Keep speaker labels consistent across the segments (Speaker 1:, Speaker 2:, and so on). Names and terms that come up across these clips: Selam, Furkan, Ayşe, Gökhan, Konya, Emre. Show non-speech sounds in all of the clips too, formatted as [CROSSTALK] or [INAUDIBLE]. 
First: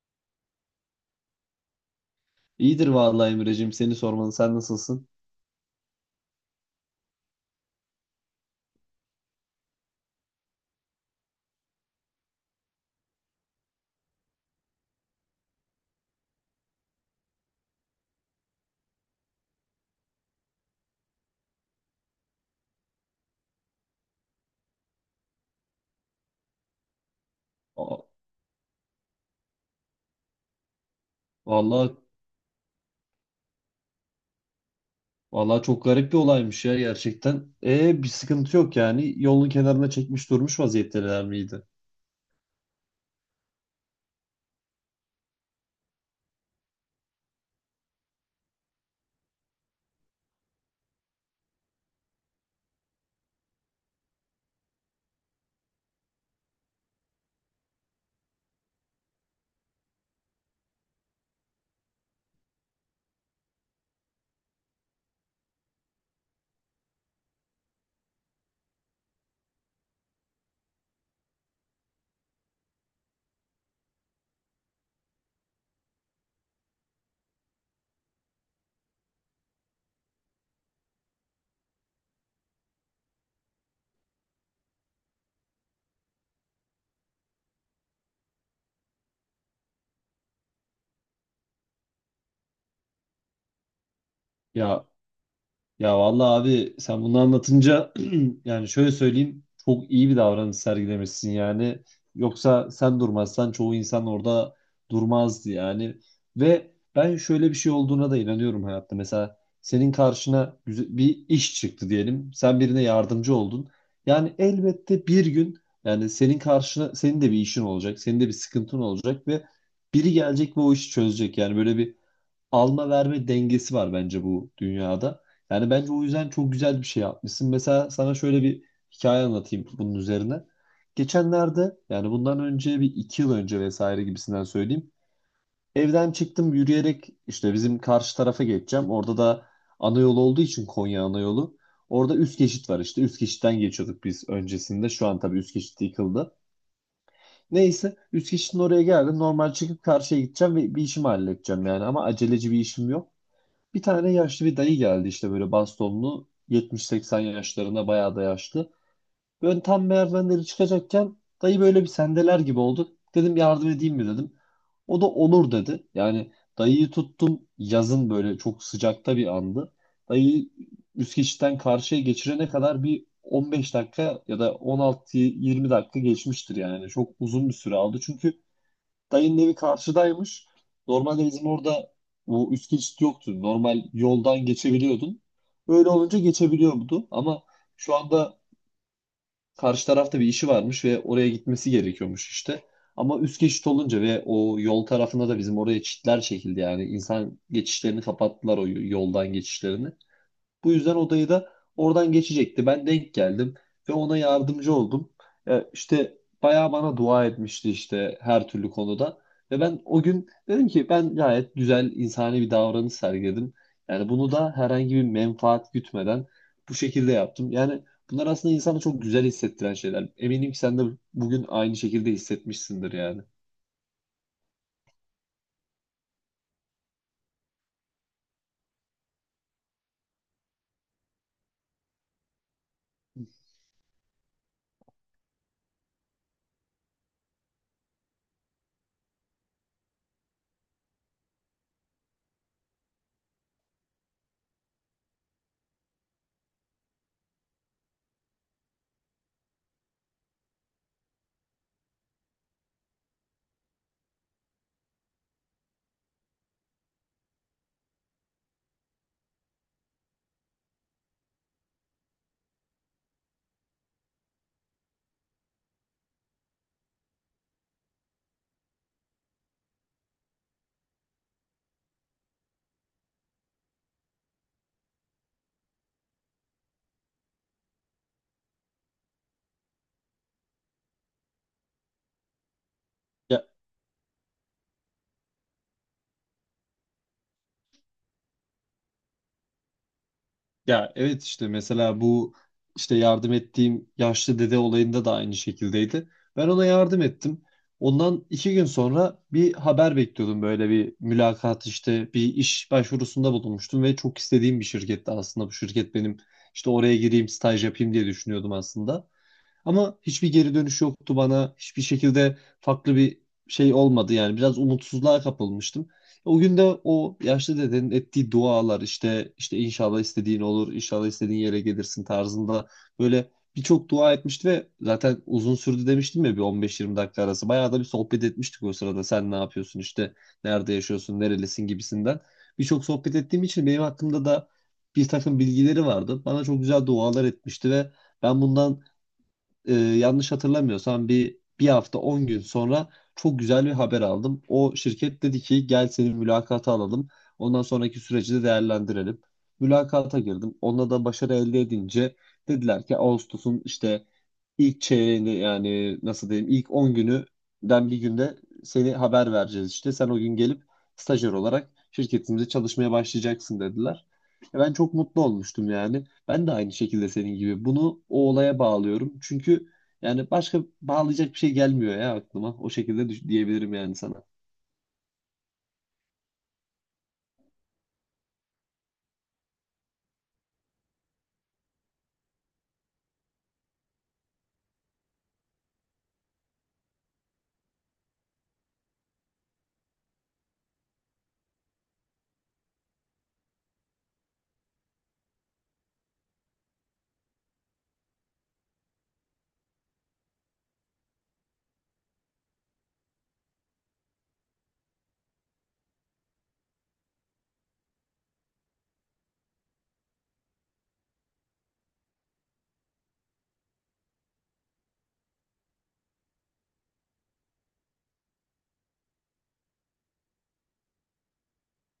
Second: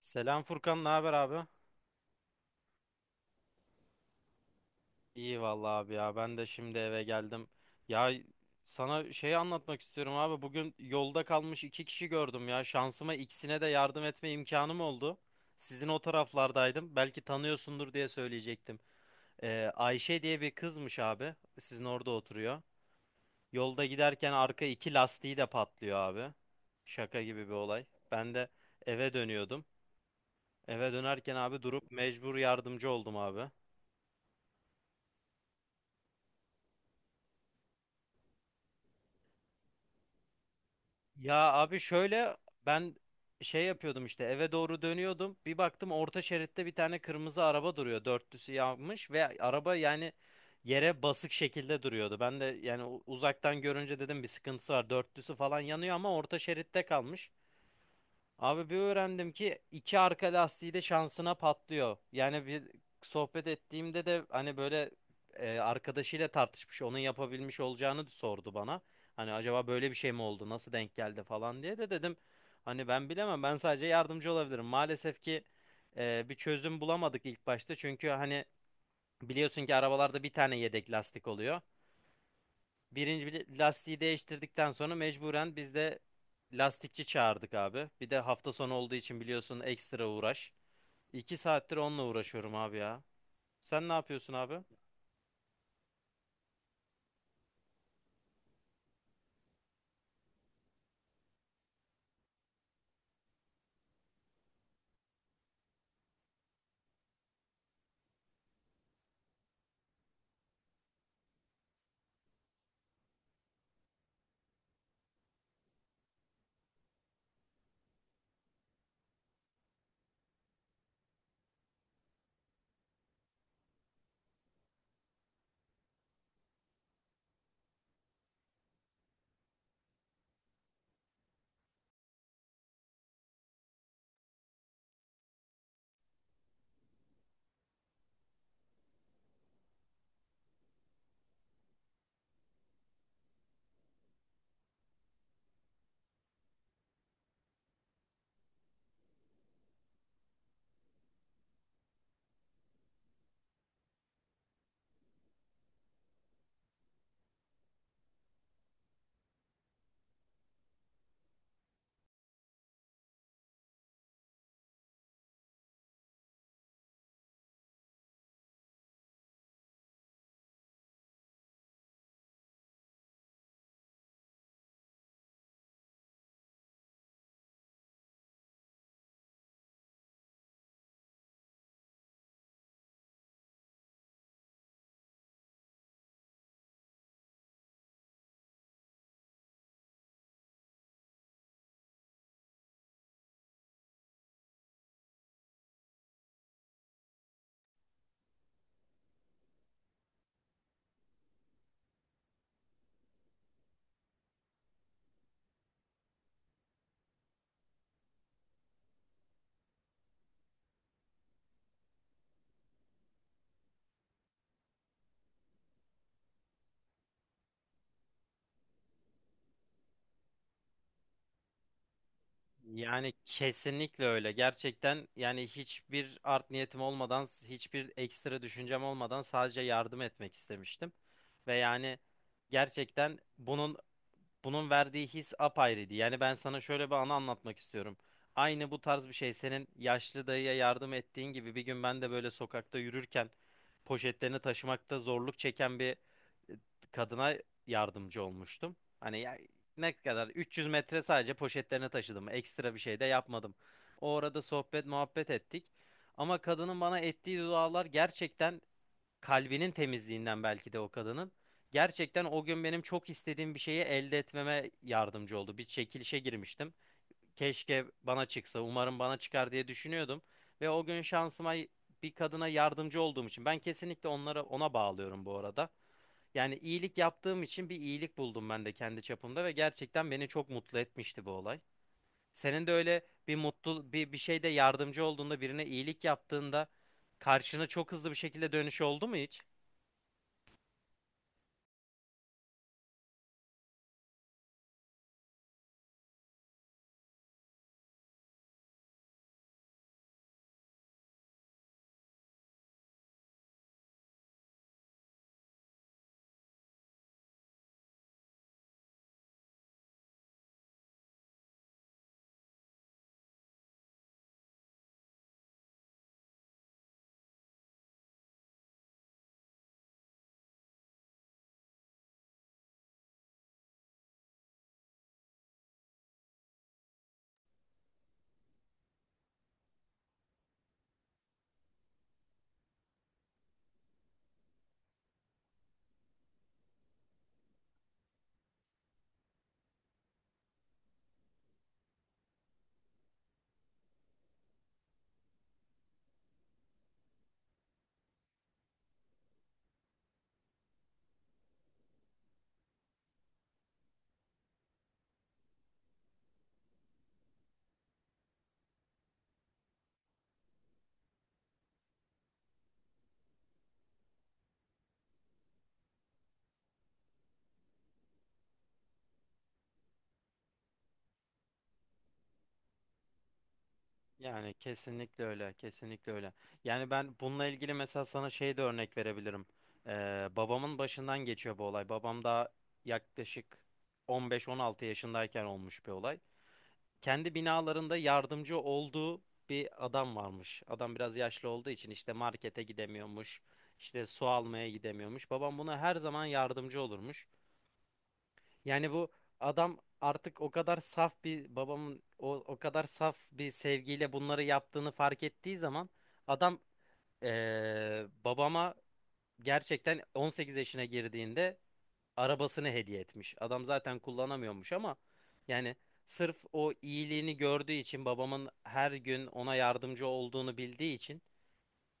Speaker 1: Selam Furkan, ne haber abi?
Speaker 2: İyidir vallahi Emre'cim seni sormalı. Sen nasılsın?
Speaker 1: İyi vallahi abi ya. Ben de şimdi eve geldim. Ya sana şeyi anlatmak istiyorum abi. Bugün yolda kalmış iki kişi gördüm ya. Şansıma ikisine de yardım etme imkanım oldu. Sizin o taraflardaydım. Belki tanıyorsundur diye söyleyecektim. Ayşe diye bir kızmış abi. Sizin orada oturuyor. Yolda giderken arka iki lastiği de patlıyor abi. Şaka gibi bir olay.
Speaker 2: Aa,
Speaker 1: Ben de eve dönüyordum. Eve dönerken abi durup
Speaker 2: vallahi
Speaker 1: mecbur yardımcı oldum abi.
Speaker 2: vallahi çok garip bir olaymış ya gerçekten. E, bir sıkıntı yok yani. Yolun kenarına çekmiş durmuş vaziyetteler
Speaker 1: Ya
Speaker 2: miydi?
Speaker 1: abi şöyle ben şey yapıyordum işte eve doğru dönüyordum. Bir baktım orta şeritte bir tane kırmızı araba duruyor. Dörtlüsü yanmış ve araba yani yere basık şekilde duruyordu. Ben de yani uzaktan görünce dedim bir sıkıntısı var. Dörtlüsü falan yanıyor ama orta şeritte kalmış. Abi bir öğrendim ki iki arka lastiği de şansına patlıyor. Yani bir sohbet ettiğimde de hani böyle arkadaşıyla tartışmış onun yapabilmiş olacağını sordu bana. Hani acaba böyle bir şey mi oldu, nasıl denk geldi falan diye de dedim. Hani ben bilemem, ben sadece yardımcı olabilirim. Maalesef ki bir çözüm bulamadık ilk başta, çünkü hani biliyorsun ki arabalarda bir tane yedek lastik oluyor. Birinci bir lastiği değiştirdikten sonra mecburen biz de lastikçi çağırdık abi. Bir de hafta sonu olduğu için biliyorsun, ekstra uğraş. 2 saattir onunla uğraşıyorum abi ya. Sen ne yapıyorsun abi?
Speaker 2: Ya, ya vallahi abi sen bunu anlatınca [CLEARS THROAT] yani şöyle söyleyeyim, çok iyi bir davranış sergilemişsin yani. Yoksa sen durmazsan çoğu insan orada durmazdı yani. Ve ben şöyle bir şey olduğuna da inanıyorum hayatta. Mesela senin karşına bir iş çıktı diyelim. Sen birine yardımcı oldun. Yani elbette bir gün, yani senin karşına senin de bir işin olacak. Senin de bir sıkıntın olacak ve biri gelecek ve o işi çözecek. Yani böyle bir alma verme dengesi var bence bu dünyada. Yani bence o yüzden çok güzel bir şey yapmışsın. Mesela sana şöyle bir hikaye anlatayım bunun üzerine. Geçenlerde, yani bundan önce bir iki yıl önce vesaire gibisinden söyleyeyim. Evden çıktım yürüyerek, işte bizim karşı tarafa geçeceğim. Orada da ana yol olduğu için, Konya ana yolu. Orada üst geçit var işte. Üst geçitten geçiyorduk biz öncesinde. Şu an tabii üst geçit yıkıldı. Neyse, üst geçitin oraya geldim. Normal çıkıp karşıya gideceğim ve bir işimi halledeceğim yani. Ama aceleci bir işim yok. Bir tane yaşlı bir dayı geldi, işte böyle bastonlu, 70-80 yaşlarında, bayağı da yaşlı. Böyle tam merdivenleri çıkacakken dayı böyle bir sendeler gibi oldu. Dedim yardım edeyim mi dedim. O da olur dedi. Yani dayıyı tuttum, yazın böyle çok sıcakta bir andı. Dayıyı üst geçitten karşıya geçirene kadar bir 15 dakika ya da 16-20 dakika geçmiştir yani. Çok uzun bir süre aldı. Çünkü dayının evi karşıdaymış. Normalde bizim orada bu üst geçit yoktu. Normal yoldan geçebiliyordun. Öyle olunca geçebiliyordu. Ama şu anda karşı tarafta bir işi varmış ve oraya gitmesi gerekiyormuş işte. Ama üst geçit olunca ve o yol tarafında da bizim oraya çitler çekildi yani. İnsan geçişlerini kapattılar, o yoldan geçişlerini. Bu yüzden odayı da oradan geçecekti. Ben denk geldim ve ona yardımcı oldum. E, işte bayağı bana dua etmişti işte, her türlü konuda. Ve ben o gün dedim ki ben gayet güzel insani bir davranış sergiledim. Yani bunu da herhangi bir menfaat gütmeden bu şekilde yaptım. Yani bunlar aslında insanı çok güzel hissettiren şeyler. Eminim ki sen de bugün aynı şekilde hissetmişsindir
Speaker 1: Yani
Speaker 2: yani.
Speaker 1: kesinlikle öyle. Gerçekten yani hiçbir art niyetim olmadan, hiçbir ekstra düşüncem olmadan sadece yardım etmek istemiştim. Ve yani gerçekten bunun verdiği his apayrıydı. Yani ben sana şöyle bir anı anlatmak istiyorum. Aynı bu tarz bir şey, senin yaşlı dayıya yardım ettiğin gibi, bir gün ben de böyle sokakta yürürken poşetlerini taşımakta zorluk çeken bir e, kadına yardımcı olmuştum. Hani ya, ne kadar, 300 metre sadece poşetlerini taşıdım. Ekstra bir şey de yapmadım. O arada sohbet muhabbet ettik. Ama kadının bana ettiği dualar, gerçekten kalbinin temizliğinden belki de o kadının, gerçekten o gün benim çok istediğim bir şeyi elde etmeme yardımcı oldu. Bir çekilişe girmiştim. Keşke bana çıksa, umarım bana çıkar diye düşünüyordum. Ve o gün şansıma bir kadına yardımcı olduğum için, ben kesinlikle onlara ona bağlıyorum bu arada. Yani iyilik yaptığım için bir iyilik buldum ben de kendi çapımda, ve gerçekten beni çok mutlu etmişti bu olay. Senin de öyle bir mutlu bir şeyde yardımcı olduğunda, birine iyilik yaptığında, karşına çok hızlı bir şekilde dönüş oldu mu hiç?
Speaker 2: Ya evet, işte mesela bu işte yardım ettiğim yaşlı dede olayında da aynı şekildeydi. Ben ona yardım ettim. Ondan 2 gün sonra bir haber bekliyordum, böyle bir mülakat, işte bir iş başvurusunda bulunmuştum ve çok istediğim bir şirketti aslında bu şirket benim, işte oraya gireyim staj yapayım diye düşünüyordum aslında. Ama hiçbir geri dönüş yoktu bana. Hiçbir şekilde farklı bir şey olmadı yani. Biraz umutsuzluğa kapılmıştım. O gün de o yaşlı dedenin ettiği dualar, işte inşallah istediğin olur, inşallah istediğin yere gelirsin tarzında böyle birçok dua etmişti ve zaten uzun sürdü demiştim ya, bir 15-20 dakika arası. Bayağı da bir sohbet etmiştik o sırada. Sen ne yapıyorsun işte, nerede yaşıyorsun, nerelisin gibisinden. Birçok sohbet ettiğim için benim hakkımda da bir takım bilgileri vardı. Bana çok güzel dualar etmişti ve ben bundan yanlış hatırlamıyorsam bir hafta 10 gün sonra çok güzel bir haber aldım. O şirket dedi ki gel seni mülakata alalım. Ondan sonraki süreci de değerlendirelim. Mülakata girdim. Onda da başarı elde edince dediler ki Ağustos'un işte İlk çeyreğinde, yani nasıl diyeyim, ilk 10 günüden bir günde seni haber vereceğiz işte. Sen o gün gelip stajyer olarak şirketimize çalışmaya başlayacaksın dediler. E, ben çok mutlu olmuştum yani. Ben de aynı şekilde senin gibi. Bunu o olaya bağlıyorum. Çünkü yani başka bağlayacak bir şey gelmiyor ya aklıma. O şekilde diyebilirim yani sana.
Speaker 1: Yani kesinlikle öyle, kesinlikle öyle. Yani ben bununla ilgili mesela sana şey de örnek verebilirim. Babamın başından geçiyor bu olay. Babam da yaklaşık 15-16 yaşındayken olmuş bir olay. Kendi binalarında yardımcı olduğu bir adam varmış. Adam biraz yaşlı olduğu için işte markete gidemiyormuş, işte su almaya gidemiyormuş. Babam buna her zaman yardımcı olurmuş. Yani bu adam, artık o kadar saf bir, babamın o kadar saf bir sevgiyle bunları yaptığını fark ettiği zaman, adam babama, gerçekten 18 yaşına girdiğinde arabasını hediye etmiş. Adam zaten kullanamıyormuş ama yani sırf o iyiliğini gördüğü için, babamın her gün ona yardımcı olduğunu bildiği için,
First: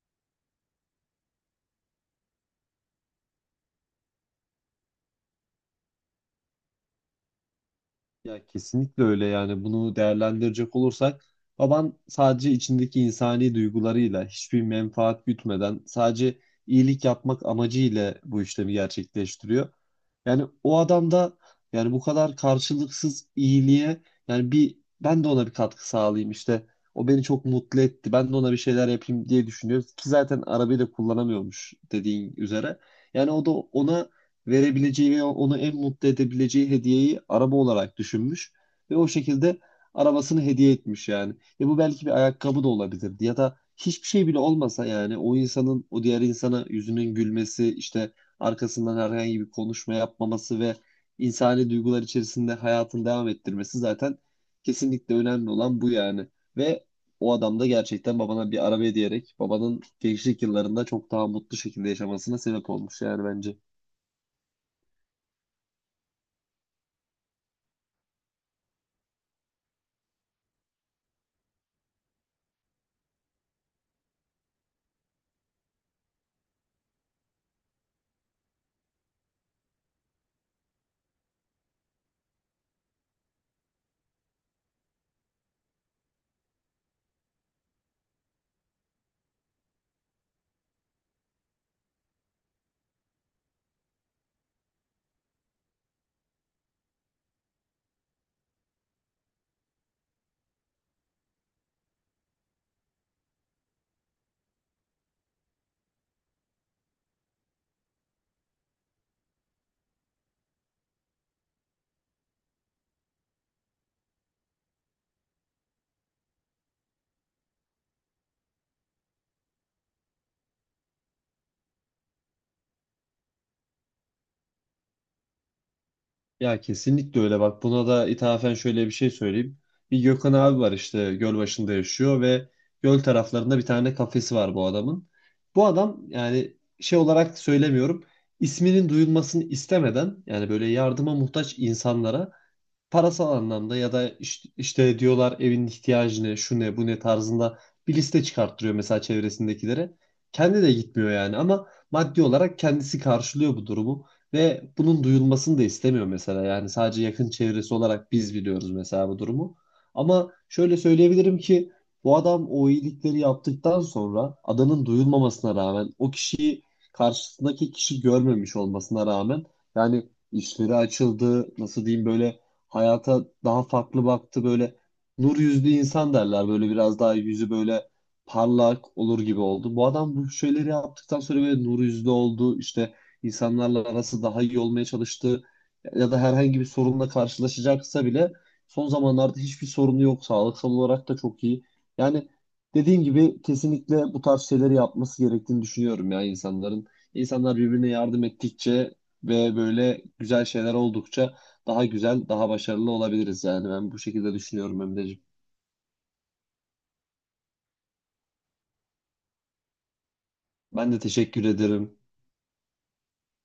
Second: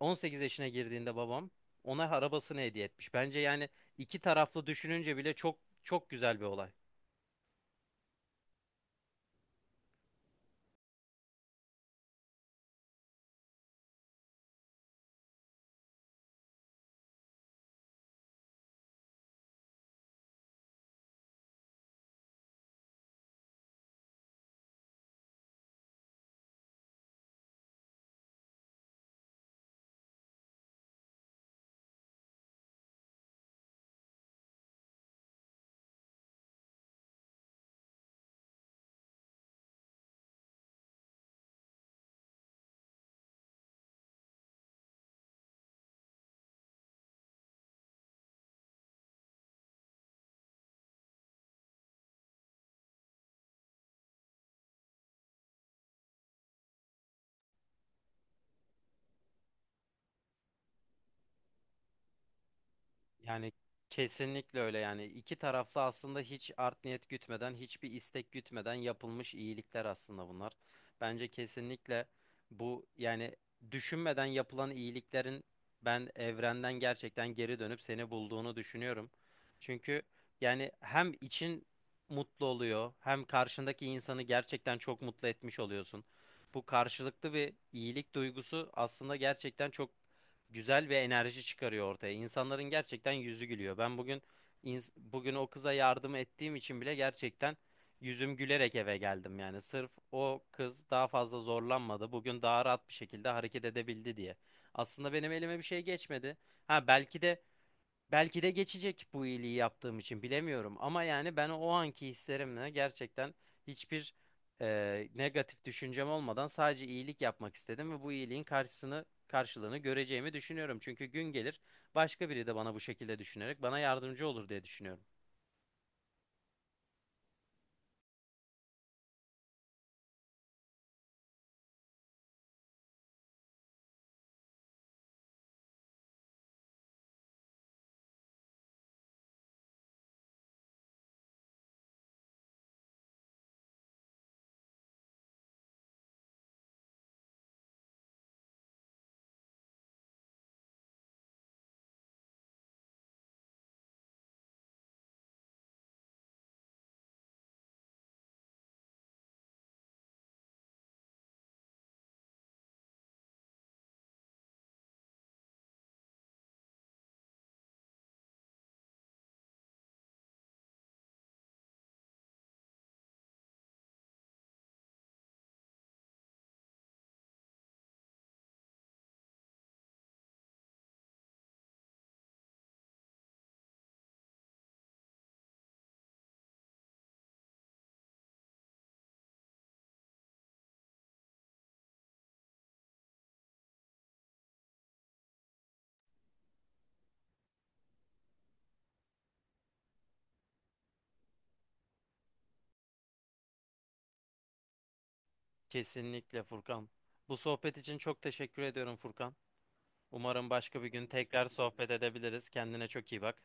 Speaker 1: 18 yaşına girdiğinde babam, ona arabasını hediye etmiş. Bence yani iki taraflı düşününce bile çok çok güzel bir olay.
Speaker 2: Ya kesinlikle öyle, yani bunu değerlendirecek olursak baban sadece içindeki insani duygularıyla hiçbir menfaat gütmeden, sadece iyilik yapmak amacıyla bu işlemi gerçekleştiriyor. Yani o adam da, yani bu kadar karşılıksız iyiliğe, yani bir ben de ona bir katkı sağlayayım işte, o beni çok mutlu etti, ben de ona bir şeyler yapayım diye düşünüyor ki zaten arabayı da kullanamıyormuş dediğin üzere. Yani o da ona verebileceği ve onu en mutlu edebileceği hediyeyi araba olarak düşünmüş ve o şekilde arabasını hediye etmiş yani. Ve bu belki bir ayakkabı da olabilirdi ya da hiçbir şey bile olmasa yani, o insanın o diğer insana yüzünün gülmesi işte, arkasından herhangi bir konuşma yapmaması ve insani duygular içerisinde hayatını devam ettirmesi zaten kesinlikle önemli olan bu yani. Ve o adam da gerçekten babana bir araba hediye, babanın gençlik yıllarında çok daha mutlu şekilde yaşamasına sebep olmuş yani
Speaker 1: Yani
Speaker 2: bence.
Speaker 1: kesinlikle öyle, yani iki taraflı aslında hiç art niyet gütmeden, hiçbir istek gütmeden yapılmış iyilikler aslında bunlar. Bence kesinlikle bu, yani düşünmeden yapılan iyiliklerin ben evrenden gerçekten geri dönüp seni bulduğunu düşünüyorum. Çünkü yani hem için mutlu oluyor, hem karşındaki insanı gerçekten çok mutlu etmiş oluyorsun. Bu karşılıklı bir iyilik duygusu aslında gerçekten çok güzel bir enerji çıkarıyor ortaya. İnsanların gerçekten yüzü gülüyor. Ben bugün, bugün o kıza yardım ettiğim için bile gerçekten yüzüm gülerek eve geldim. Yani sırf o kız daha fazla zorlanmadı, bugün daha rahat bir şekilde hareket edebildi diye. Aslında benim elime bir şey geçmedi. Ha belki de geçecek bu iyiliği yaptığım için, bilemiyorum. Ama yani ben o anki hislerimle gerçekten hiçbir negatif düşüncem olmadan sadece iyilik yapmak istedim, ve bu iyiliğin karşısını karşılığını göreceğimi düşünüyorum. Çünkü gün gelir, başka biri de bana bu şekilde düşünerek bana yardımcı olur diye düşünüyorum.
Speaker 2: Ya kesinlikle öyle, bak buna da ithafen şöyle bir şey söyleyeyim. Bir Gökhan abi var, işte göl başında yaşıyor ve göl taraflarında bir tane kafesi var bu adamın. Bu adam, yani şey olarak söylemiyorum, isminin duyulmasını istemeden yani, böyle yardıma muhtaç insanlara parasal anlamda, ya da işte diyorlar evin ihtiyacı ne, şu ne, bu ne tarzında bir liste çıkarttırıyor mesela çevresindekilere. Kendi de gitmiyor yani ama maddi olarak kendisi karşılıyor bu durumu ve bunun duyulmasını da istemiyor mesela. Yani sadece yakın çevresi olarak biz biliyoruz mesela bu durumu. Ama şöyle söyleyebilirim ki bu adam o iyilikleri yaptıktan sonra, adanın duyulmamasına rağmen, o kişiyi karşısındaki kişi görmemiş olmasına rağmen, yani işleri açıldı, nasıl diyeyim, böyle hayata daha farklı baktı, böyle nur yüzlü insan derler, böyle biraz daha yüzü böyle parlak olur gibi oldu. Bu adam bu şeyleri yaptıktan sonra böyle nur yüzlü oldu işte, insanlarla arası daha iyi olmaya çalıştı ya da herhangi bir sorunla karşılaşacaksa bile son zamanlarda hiçbir sorunu yok, sağlıksal olarak da çok iyi. Yani dediğim gibi kesinlikle bu tarz şeyleri yapması gerektiğini düşünüyorum ya insanların. İnsanlar birbirine yardım ettikçe ve böyle güzel şeyler oldukça daha güzel, daha başarılı olabiliriz yani. Ben bu şekilde düşünüyorum Emre'ciğim.
Speaker 1: Kesinlikle Furkan. Bu sohbet için çok teşekkür ediyorum Furkan. Umarım başka bir
Speaker 2: Ben de
Speaker 1: gün
Speaker 2: teşekkür
Speaker 1: tekrar sohbet
Speaker 2: ederim.
Speaker 1: edebiliriz. Kendine çok iyi bak.